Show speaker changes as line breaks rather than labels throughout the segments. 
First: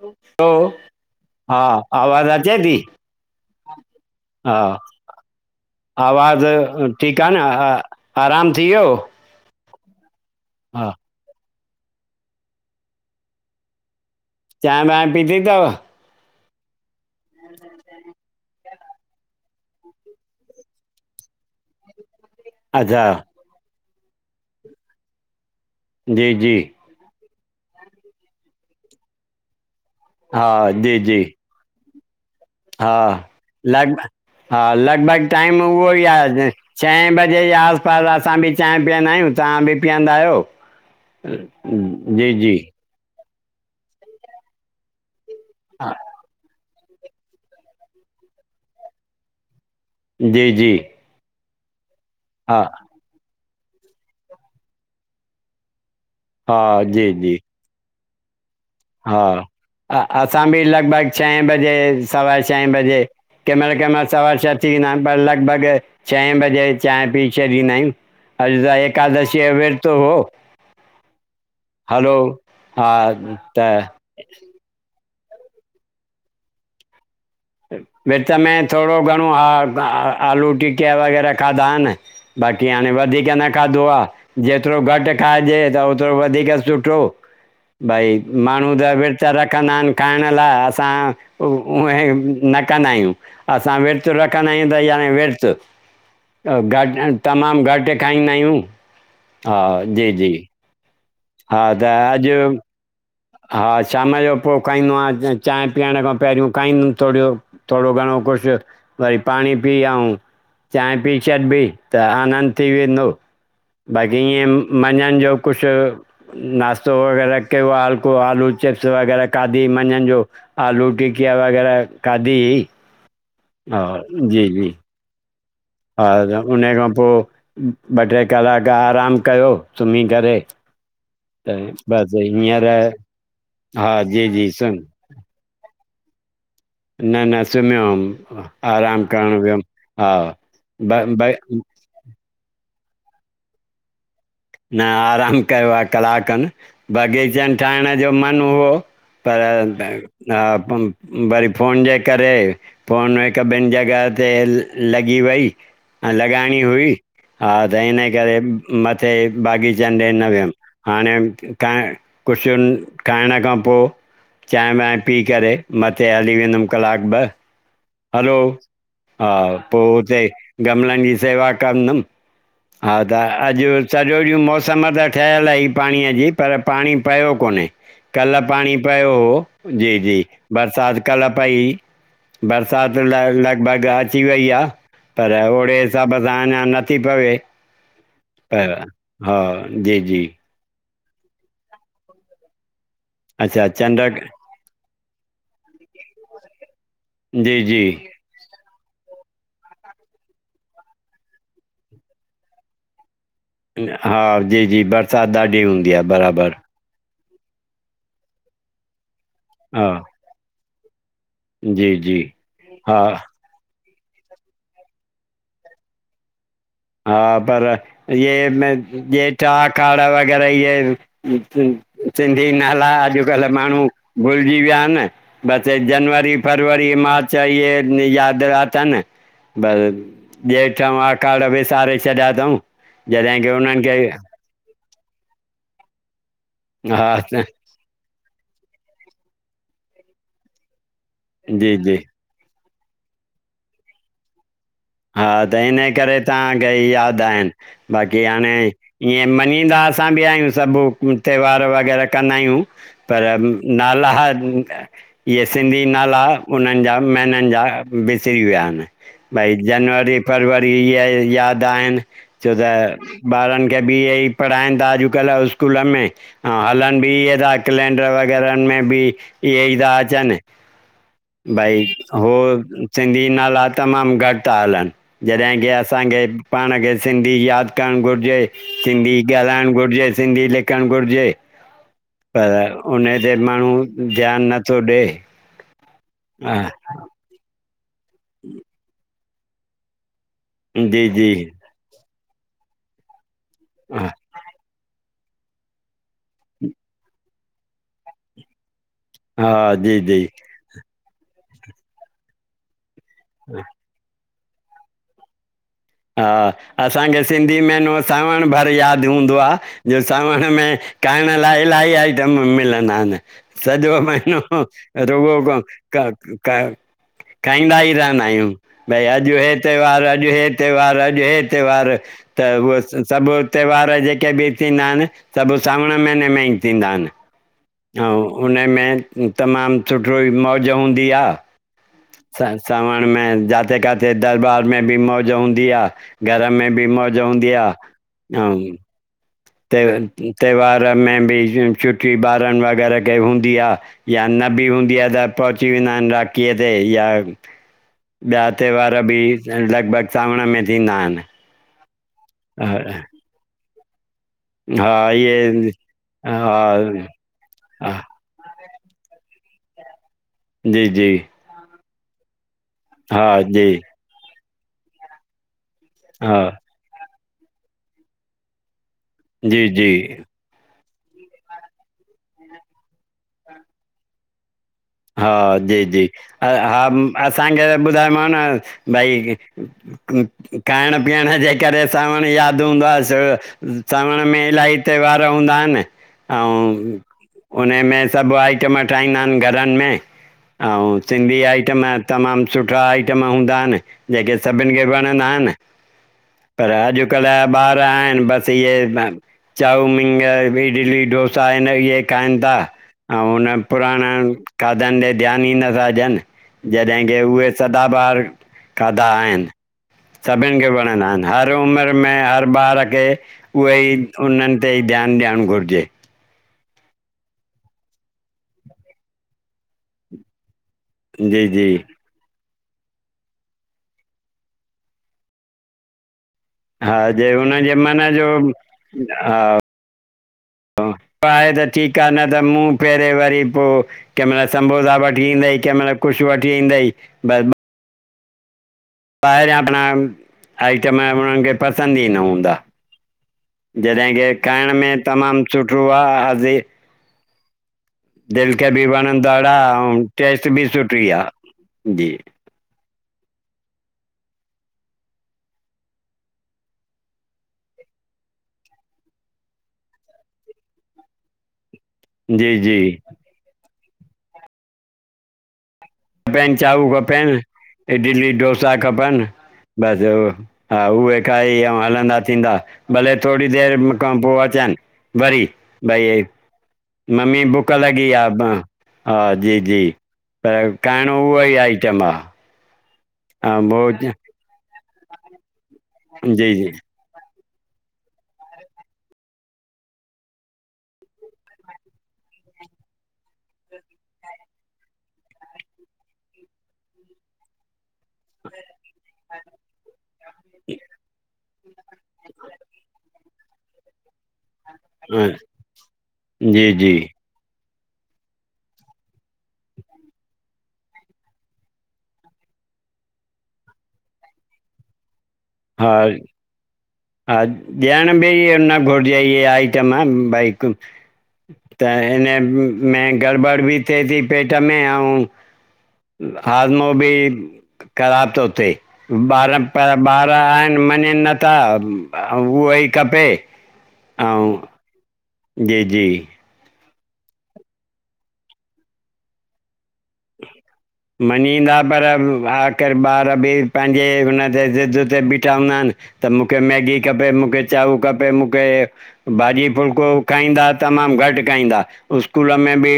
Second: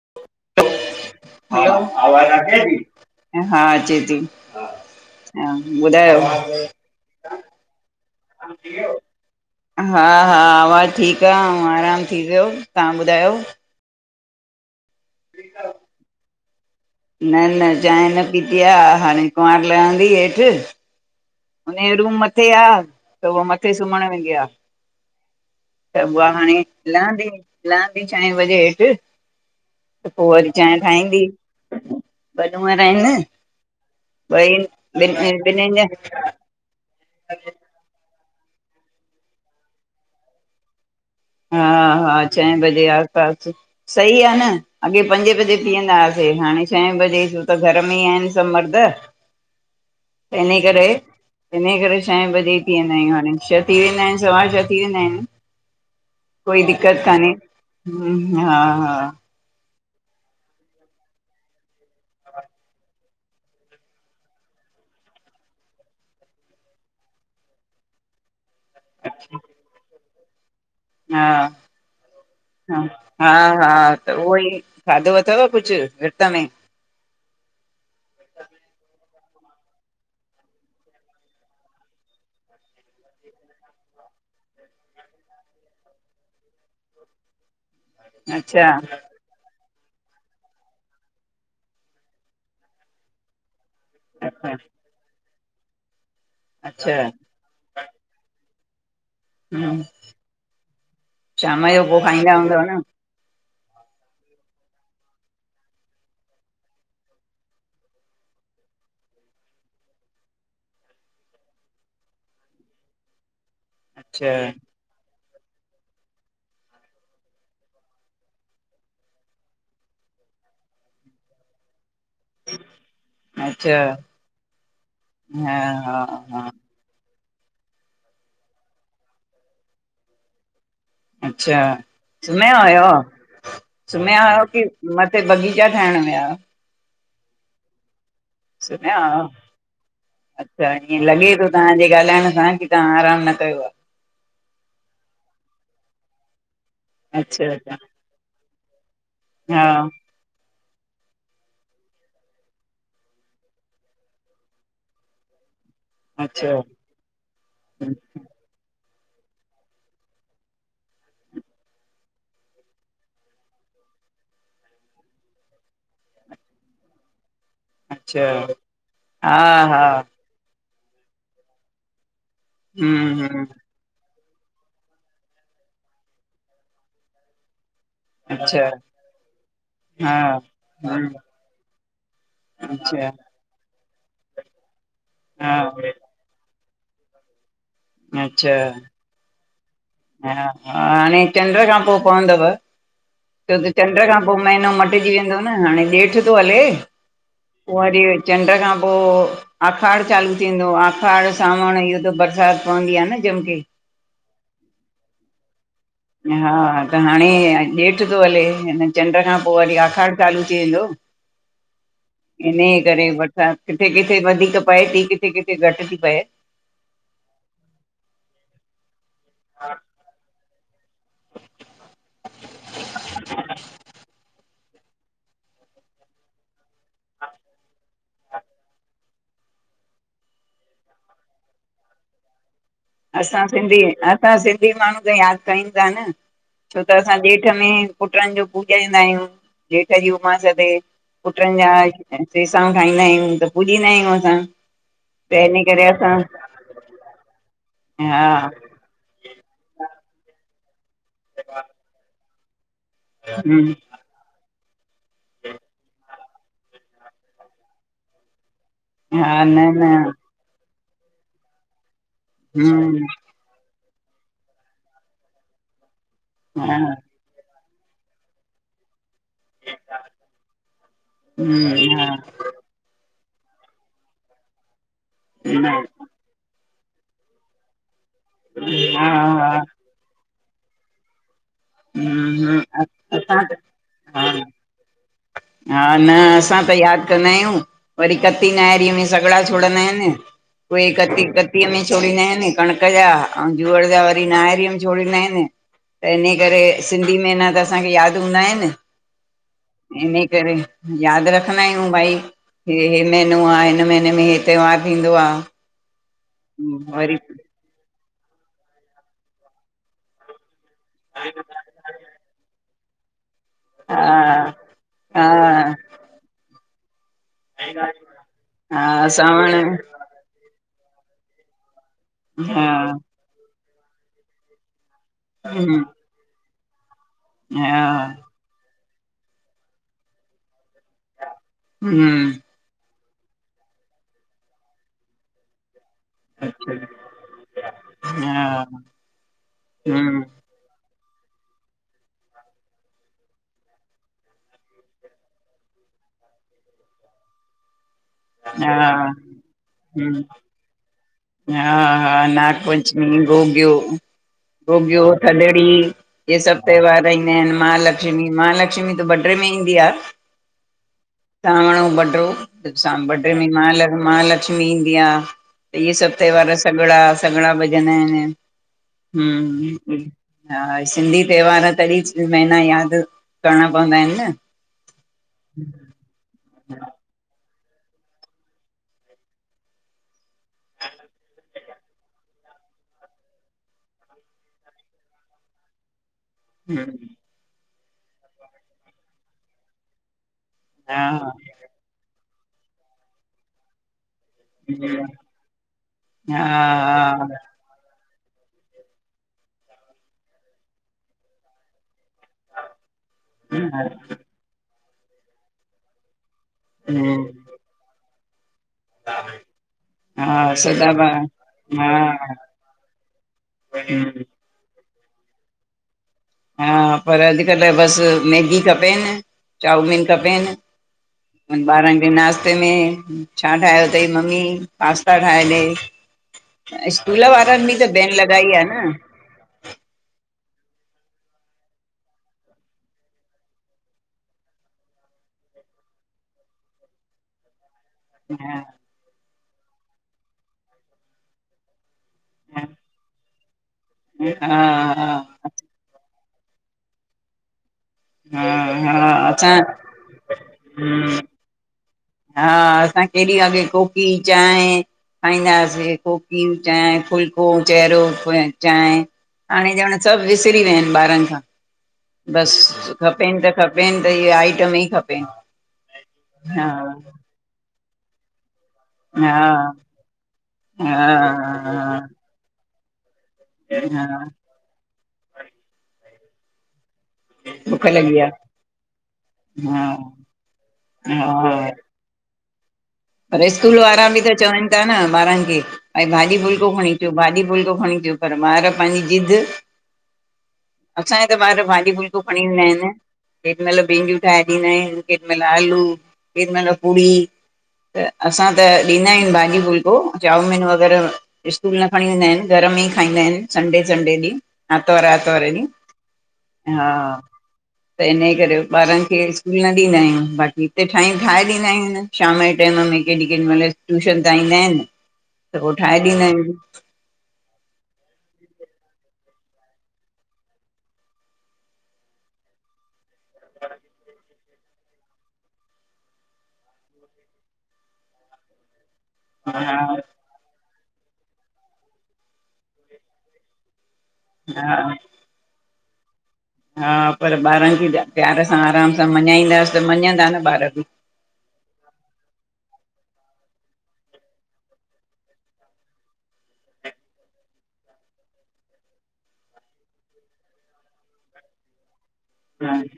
ह हो हा आवाज़ अचे थी?
हा अचे थी
हा
हा ॿुधायो
आवाज़
हा
ठीकु आ न हा आराम थी वियो?
हा हा आवाज़ ठीक आए ऐं आराम थी वियो। तां ॿुधायो
चांइ वाइ पीती थव
न न चांइ न पीती आ हाणे कुंवार लहंदी हेठि हुनयो रूम मथे आ
अच्छा
त उव मथे सुमण वेंदी आ त हुअ
जी
हाणे
जी
लहंदी लहंदी छहे बजे हेठि पो
हा
वरी चांइ
जी जी
ठाहींदी। ॿ नूंहर
हा
आहिनि
लॻभ
ॿई
हा लॻभॻ
ॿिनि
टाईम
ॿिन्हिनि
उहो
जा
ई आ हि छए बजे जे आस पास असां बि चांहि पीयंदा आयूं तव्हां बि पीयंदा आयो
हा हा छहे बजे आस पास। सही आ न अॻे पंजे बजे
हा,
पीअंदा। हाणे छहे बजे जो त घर में ई आहिनि सभु मर्द।
जी
इन
जी
करे इन करे छहे बजे
हा
ई पिअंदा आहियूं हाणे छह थी वेंदा आहिन सवा छह थी वेंदा आहिनि।
हा
कोई दिक्कत
जी
कान्हे
जी
हा हा
हा असां बि लॻभॻि छहे बजे सवा छहे बजे केमिल केमिल सवा छह थी वेंदा आहिनि पर लॻभॻि। छहे बजे चांइं पी छॾींदा आयूं अॼु त एकादशी यो विर्तु हो।
हा
हलो
ह हा हा त उओ ई खाधो अथव कुझु विर्त में?
विच में थोड़ो घणो हा आलू टिकिया वग़ैरह खाधा आहिनि। बाकी हाणे वधीक न खाधो आ। जेतरो घटि खाइजे त ओतरो वधीक सुठो। भाई
अच्छा
माण्हू त विर्तु रखंदा आहिनि खाइण लाइ असां उहे न कंदा आहियूं। असां विर्तु रखंदा
अच्छा
आहियूं त याने विर्तु घट
अच्छा
तमामु घटि खाईंदा आहियूं, हा
हम्म
जी जी हा
शाम जो
त
पो खाईंदा
अॼु
हूंदव न?
हा शाम जो पोइ खाईंदो आहियां चांइ पीअण खां पहिरियों खाईंदुमि थोड़ो। थोड़ो घणो कुझु वरी पाणी पी आऊ चांहि पी छॾबि त आनंद थी वेंदो। बाक़ी
अच्छा
ईअं मंझंन जो कुझु नाश्तो वग़ैरह कयो आ‌ ह को आलू चिप्स वग़ैरह खादी मंझंनि जो आलू टिकिया वग़ैरह खादी ही।
अच्छा हा
हा उन खां पो ॿ ट्रे कलाक आराम कयो सुमी करे। त
अच्छा
बसि
सुमया
हींअर
आयो
हा
सुमया
जी
आयो आहियो
जी सुम
की मत हे बगीचा ठाहिण विया हा
न न सुम्हो हुयमि
सुम्हिया
आराम
हुयव
करणु वियुमि हा ब भई
ॻाल्हाइईण सां की तव्हां आरामु न कयो आहे।
न आरामु कयो आ कलाक खन
आहे अच्छा
बाग़ीचनि
अच्छा
ठाहिण जो मनु उहो पर
हा
हा वरी फोन जे करे फोन हिकु ॿिनि जॻह ते लॻी वई, लॻाइणी
अच्छा
हुई, हा त हिन करे किथे बाग़ीचनि ॾे न वियुमि, हाणे क कुझुुनि, खाइण खां पोइ चांहि बांहिं पी करे, मथे हली वेंदुमि कलाकु ॿ
अच्छा
हलो, हा पोइ हुते गमलनि जी सेवा कंदुमि हा त
हम्म हम्म
अॼु सॼो ॾींहुं मौसमु त ठहियलु आही पाणीअ जी पर पाणी पियो कोन्हे। कल्ह
अच्छा
पाणी पियो हो, जी जी
हा
बरसाति
हम्म
कल्ह पई हुई। बरसात
अच्छा
लॻभग अॼु थी वई आहे, पर
हा
ओड़े हिसाब सां अञा नथी पवे।
अच्छा
हा, जी जी
हा हाणे चंड खां पोइ पवंदव, छो त चंड खां पोइ महीनो मटजी वेंदो न हाणे जेठ थो हले,
जी
पोइ
जी
वरी चंड खां पोइ आखाड़ चालू थींदो आखाड़ सांवण इहो त बरसाति पवंदी आहे न जमिके
हा जी जी बरसाति ॾाढी हूंदी आहे।
हा
बराबरि
त हाणे जेठि थो हले, हिन चंड खां पोइ वरी
हा
आखाड़ चालू थी वेंदो,
जी जी
इन्ही
हा
करे वट अच्छा, किथे किथे वधीक पए थी, किथे किथे घटि थी पए।
हा पर इहे जेठि आखाड़ वग़ैरह इय सिंधी नाला अॼुकल्ह माण्हू भुलिजी विया आहिनि। बस हे जनवरी फरवरी मार्च ऐं ईहे याद अथनि बस जेठि आखाड़ विसारे छॾियां अथऊं जॾहिं
असां
की
सिंधी
उन्हनि खे
असां सिंधी माण्हू त यादि कयूं था न छो त
हा
असां जेठि में पुटनि जो पूॼाईंदा आहियूं। जेठ जी उमास ते पुटनि जा
जी जी
सेसाऊं ठाईंदा आहियूं, त पुॼंदा आहियूं असां।
हा त इन्ही करे तव्हांखे यादि आहिनि, बाक़ी
हा
हाणे ईअं मञीदा असां बि आहियूं सभु, त्योहार वग़ैरह कंदा आहियूं। पर
हूं
नाला, इहे सिंधी न नाला उन्हनि जा महिननि जा विसरी विया आहिनि।
हा
भई
न न
जनवरी फरवरी इहे यादि आहिनि। छो त
हूं
ॿारनि खे बि इहे ई पढ़ाइनि था अॼुकल्ह स्कूलनि में, ऐं
हा
हलनि बि इहे था। कैलेंडर वग़ैरहनि में बि, इहे ई था अचनि। भई
हूं हा
हो सिंधी नाला तमामु घटि था हलनि जॾहिं की
न
असांखे, पाण खे सिंधी यादि करणु घुरजे,
हा
सिंधी
हा
ॻाल्हाइणु घुरिजे, सिंधी लिखणु घुरिजे
हूं हूं
पर उन ते
असां त
माण्हू
हा
ध्यानु नथो ॾेए
हा न असां त यादि कंदा आहियूं, वरी कती नाहरी में सॻिड़ा छोड़ींदा आहिनि। कोई
जी
कती
जी
कतीअ में छोड़ींदा आहिनि कणिक जा, अऊं जूअर जा
हा
वरी नाहरी में जोड़ींदा आहिनि, त इन्ही करे सिंधी में न त असांखे यादि हूंदा आहिनि।
हा जी जी,
इन करे यादि रखंदा आहियूं भई, हे हे महीनो आहे हिन महीने में त्योहारु थींदो आ।
हा, असांखे सिंधी महिनो सावण भर यादि हूंदो आहे, जो सावण में खाइण लाइ इलाही आइटम मिलंदा आहिनि। सॼो महिनो
हा
रुॻो
हा
क क खाईंदा ई रहंदा आहियूं। भई
हा
अॼु हे
सावण
त्योहारु अॼु हे त्योहारु अॼु हे त्योहारु। त
हा
उहे सभु त्योहार जेके बि थींदा आहिनि, सभु
हम्म
सावण महीने में ई थींदा आहिनि।
हा
अऊं हुन में तमामु सुठो ही मौज हूंदी आ।
हूं।
त सावण में जाथे काथे दरबार में बि मौज हूंदी आ। घर में बि मौज हूंदी आ, अऊं
हा हम्म
त्योहार में बि छुट्टी ॿारनि वग़ैरह खे हूंदी आ। या न बि हूंदी आ त पहुची वेंदा आहिन, राखीअ ते या
[inaudible]
ॿिया
हा
त्योहार बि लगभग
हम्म
सावण में थींदा आहिन।
हा हा नागपंचमी गोग्यो। गोुगियो,
हा
थधड़ी
इहे
इहे
हा
सभु त्योहार ईंदा आहिनि
हा
महालक्ष्मी महालक्ष्मी त बड्रे में ईंदी आ।
जी जी।
सांवण अऊं बडो सां
हा
बडे में
जी
महा महालक्ष्मी ईंदी आ। त इहे सभु
हा
त्योहार सॻिड़ा सॻिड़ा भॼंदा आहिनि
जी जी
हूं हा, सिंधी त्योहार तॾीं महीना यादि करणा पवंदा आहिनि न।
हा जी जी हा असांखे त ॿुधामांव न भई खाइण पीअण जे करे सावण यादि हूंदो आ। सो सावण में इलाही त्योहार हूंदा आहिनि। अऊं
हम्म,
उनमें सभु आइटम ठाहींदा आहिनि घरनि में। अऊं
हा
सिंधी आइटम तमामु सुठा आइटम हूंदा आहिनि जेके सभिनि खे वणंदा आहिनि। पर
हा
अॼुकल्ह जा ॿार आहिनि बसि थीए चाऊमींग, इडली, डोसा आहिन। इए खाइनि था ऐं हुन
हा
पुराणनि खाधनि ॾे ध्यानु ई नथा ॾियनि। जॾहिं
हा
की उहे सदाबहार खाधा आहिनि।
हा
सभिनि खे वणंदा
सदाबा
आहिनि हर
हा
उमिरि में हर ॿार खे उहे ई उन्हनि ते ई ध्यान ॾियणु घुरिजे।
हा पर अॼुकल्ह बसि मैगी खपेनि चाउमीन खपेनि
जी जी
बारन वरी नाश्ते में छा ठाहियो तई मम्मी? पास्ता ठाहे ॾे
हा
इस्कूल
जे
वारनि
हुनजे
बि त
मन
बैन
जो
लॻाई आ न।
हा आहे त ठीकु आ, न त मूंह फेरे वरी पो कंहिं महिल सम्बोसा वठी ईंदई कंहिं महिल कुछ वठी ईंदई बस
हा।
ॿाहिरियां प आइटम उन्हनि खे पसंदि ई न हूंदा। जॾें के
हा
खाइण में तमामु सुठो आहे हाज़
हा
दिलि खे बि
हा हा
वणंदड़ आ
असां
अऊं टेस्ट बि सुठी आ जी।
हा असां केॾी अॻे कोकी चांय खाईंदा हासे कोकियूं चांहि, फुलको चहिरो चांयं हाणे ॼणु सभु विसरी विया हिनि ॿारनि खां
जी
बसि
जी
खपेनि त खपेनि त इह्ये आइटम ई खपेन।
बेनचाऊ खपेन इडली डोसा सा खपनि
हा
बसि हा उहे खाई अऊं
हा
हलंदा थींदा भले थोड़ी देरि
हा
खां पो अचनि वरी भई मम्मी बुख लॻी आ ब् हा जी जी।
हा
पर खाइणों उहो ई
हा
आइटम आ।
पर स्कूल वारा बि त चवनि ता न ॿारनि खे भई भाॼी
जी जी
फुल्को खणी चो भाॼी फुलको खणी चो पर ॿार पांजी ज़िद असांया त ॿार भाॼी फुलको खणी वेंदा इनि केॾीमल भींडियूं ठाहे ॾींदा आहियूंन केॾीमल आलू केॾीमल पुड़ी त असां त ॾींदा आहियूंन भाॼी फुलको चाऊमीन वग़ैरह स्कूल न खणी वेंदा हिनि, घर में ई खाईंदा हिनि संडे संडे ॾींहुं। आतवर
हा
आतवर ॾीहुं,
जी
हा।
जी
त इन्हयेकरे ॿारनि खे स्कूल न ॾींदा आहियूंन, बाक़ी हिते छहियूं ठाहे ॾींदा आहियूंन शाम जे टाइम में केॾी केॾी मल ट्यूशन तां ईंदा इनि, त पो
हा
ठाहे ॾींदा आहियूंन।
हा ॾियण बि इह्ये न घुरिजे इह्ये आइटम भई हिकु त हिन में गड़बड़ि बि थिए ती पेट में अऊं हाज़मो बि ख़राब तो थिए, ॿार
हा
पर ॿार आहिनि मञिंनिं नथा, अंउं उहोई खपे। ऐं
हा।
जी जी।
हा, पर ॿारनि खे प्यार सां आराम सां मञाईंदास त मञंदा न ॿार बि।
मञींदा पर आख़िर ॿार बि पंहिंजे हुन ते ज़िद ते बीठा हुंदा हिनि। त मुखे मैगी खपे, मुखे चाऊ खपे मुखे भाॼी फुलको खाईंदा तमामु घटि खाईंदा। स्कूल में बि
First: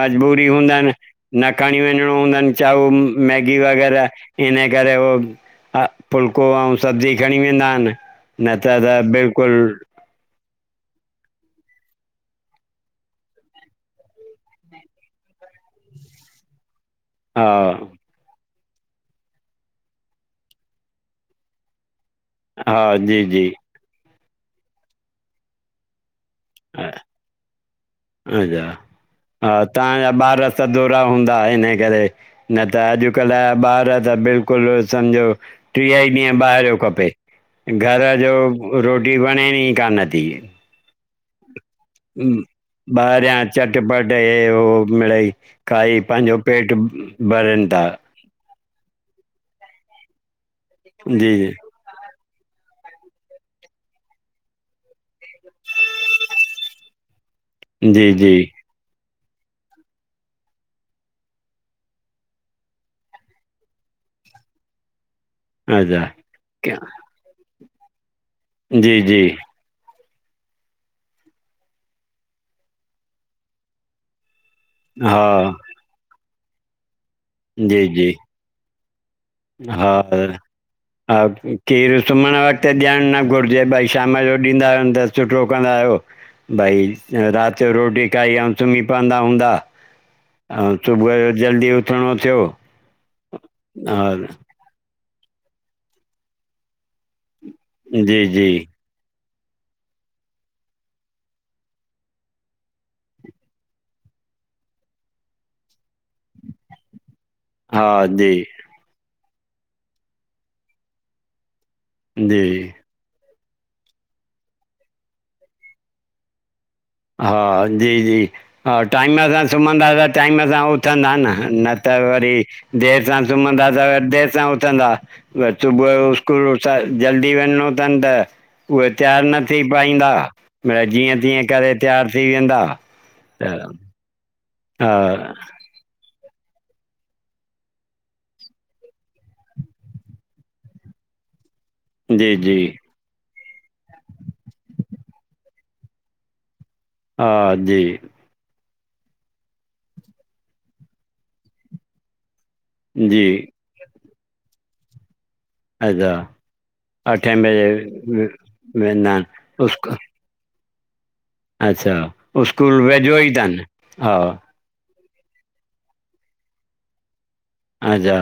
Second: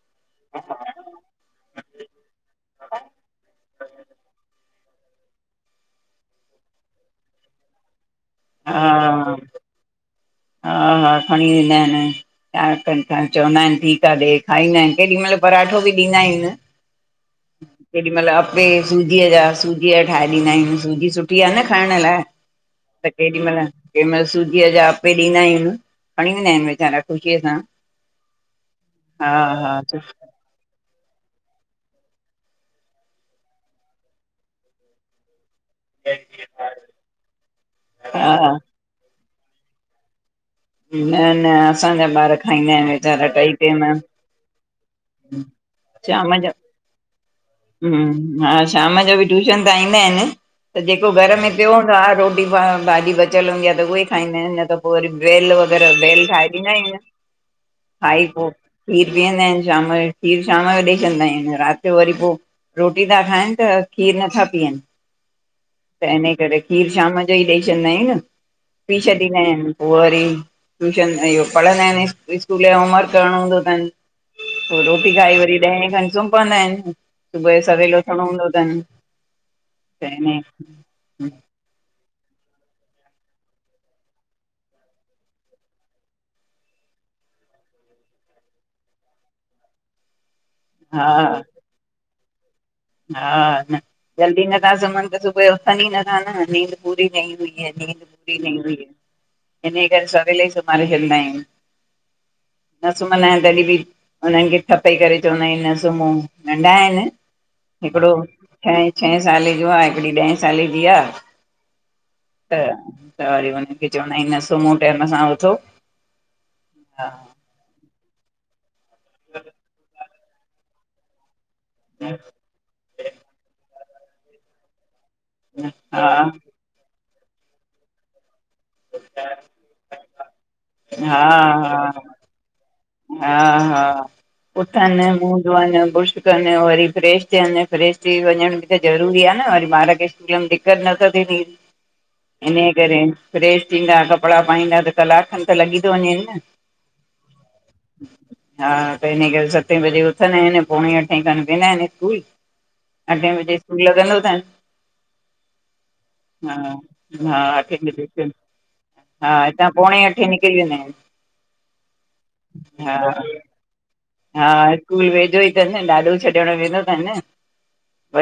मजबूरी हुंदन न खणीं वञिंणो हूंदन चाऊ, मैगी वग़ैरह इन करे हो हा, फुल्को अऊं सब्जी खणीं वेंदा हिनि, न त
हा
त बिल्कुलु
हा हा खणी वेंदा हिनि। छा कनि पांण चवंदा हिनि ठीक आ ॾे खाईंदा हिनि, केॾी मल पराठो बि ॾींदा आहियूंन।
हा।
केॾी मल अपे सूजीअ जा सूजीअ या ठाहे ॾींदा आहियुन, सूजी सुठी आ न खांइण लाए।
हा
त
जी
केॾी
जी
महल केमहल सूजीअ जा अपे ॾींदा आहियुन। खणी वेंदा हिनि
अ,
वेचारा ख़ुशीअ सां,
अच्छा
हा हा सुठो।
तव्हांजा ॿार सदोरा हुंदा इन्हे करे। न त अॼुकल्ह जा ॿार त बिल्कुलु सम्झो ट्रीह ई ॾींहं ॿाहिरियों खपे, घर जो
हा
रोटी वणेन ई कान्ह थी।
न न असांजा ॿार खाईंदा हिनि वेचारा
ॿाहिरियां
ट्रई टाइम।
चटपट हे हो मिड़ई खाई पांजो
शाम जो
पेटु भरिनि ता।
हम्म हा शाम जो बि ट्यूशन त ईंदा हिनि, त जेको
जी
घर में पियो हूंदो आ रोटी टी भाॼी बचियल हुंदी आ त उहे ई खाईंदा हिन न त पो वरी भेल वग़ैरह भेल ठाहे ॾींदा आहियुंन।
जी
खाई
जी
पो खीरु पीयन्दा आहिनि। शाम जो खीरु शाम जो ॾई छॾिंदा आहिनि, राति जो वरी पोइ रोटी ता खाइनि त खीरु नथा पीअनि।
अच्छा
त इन करे खीरु शाम जो ई ॾई छॾंदा आहियुन,
जी
पी
जी
छॾींदा आहिन। पो वरी, ट्यूशन इहो पढ़ंदा आहिनि, स्कूल जो होमवर्क करणो हूंदो तनि पो रोटी
हा
खाई वरी ॾहें खनि सुम् पवंदा आहिनि, सुबुह जो
जी
सवेल
जी
उथणो हूंदो तनि।
हा पर, हा खीरु सुम्हणु वक़्तु ॾियणु न घुरिजे, भाई शाम जो ॾींदा आहियोन त सुठो कंदा आहियो। भाई, राति जो रोटी खाई आऊं सुम्ही पवंदा हूंदा। आऊं
हा
सुबुह जो जल्दी उथिणो थियो
हा न,
हा
जल्दी नथा सुम्हनि त सुबुह जो उथनि ई नथा न, नींद पूरी न ईंदी किअं नींद
जी
पूरी
जी
न ईंदी। इन करे सवेल ई सुमाड़े छॾिंदा आहियुन। न सुम्हंदा आहिन तॾी ॿी हुन्हनि खे थप्पे करे चवंदा आहियूं न सुम्हों, नंढा आहिनि।
हा
हिकिड़ो
जी
छहें-छहें साले जो आ, हिकिड़ी ॾहें साले जी आ। त
जी
त वरी हुनखे चवंदा आहियूं न सुम्हो टाइम सां उथो। हा
हा, जी-जी-जी हा टाइम सां सुम्हंदा त टाइम सां उथ न-न, नत वरी देरि सां सुम्हंदा त वरी देरि सां उथंदा। वरी सुबुह जो
हा
स्कूल, उथाए जल्दी वञणो तन त उहे तयारु न थी पाईंदा, मिरई जीअं-तीअं करे तयारु थी वेंदा। त
हा-हा उथनि,
हा,
मुहं धोहनि, बुर्श उथनि वरी फ्रेश थियनि, फ्रेश थी वञण बि त ज़रूरी आहे न वरी बारनि खे स्कूलनि में त नं त बे ॾिहं
जी, जी,
इनहि करे फ्रेश थींदा, कपिड़ा पाईंदा, त कलाकु खनि त लॻी थो वञेनि न।
हा, जी।
हा, त हिन करे सत्ते बजे उथंदा आहिनि, पोणे-अठे खनि वेंदा आहिनि स्कूल
जी,
अठे बजे स्कूल लॻंदो तनि।
अच्छा,
हा,
अठें
हा,
बजे वे-
ठिकु-ठिकु।
वेंदा
हा हितां
आहिनि स्कू
पोणे-अठे निकिरी वेंदा आहिनि।
अच्छा, स्कूल
हा
वेझो ई अथनि? हा।
स्कूल वेझो ई अथनि न, ॾाॾो छॾणु वेंदो तनि।
अच्छा।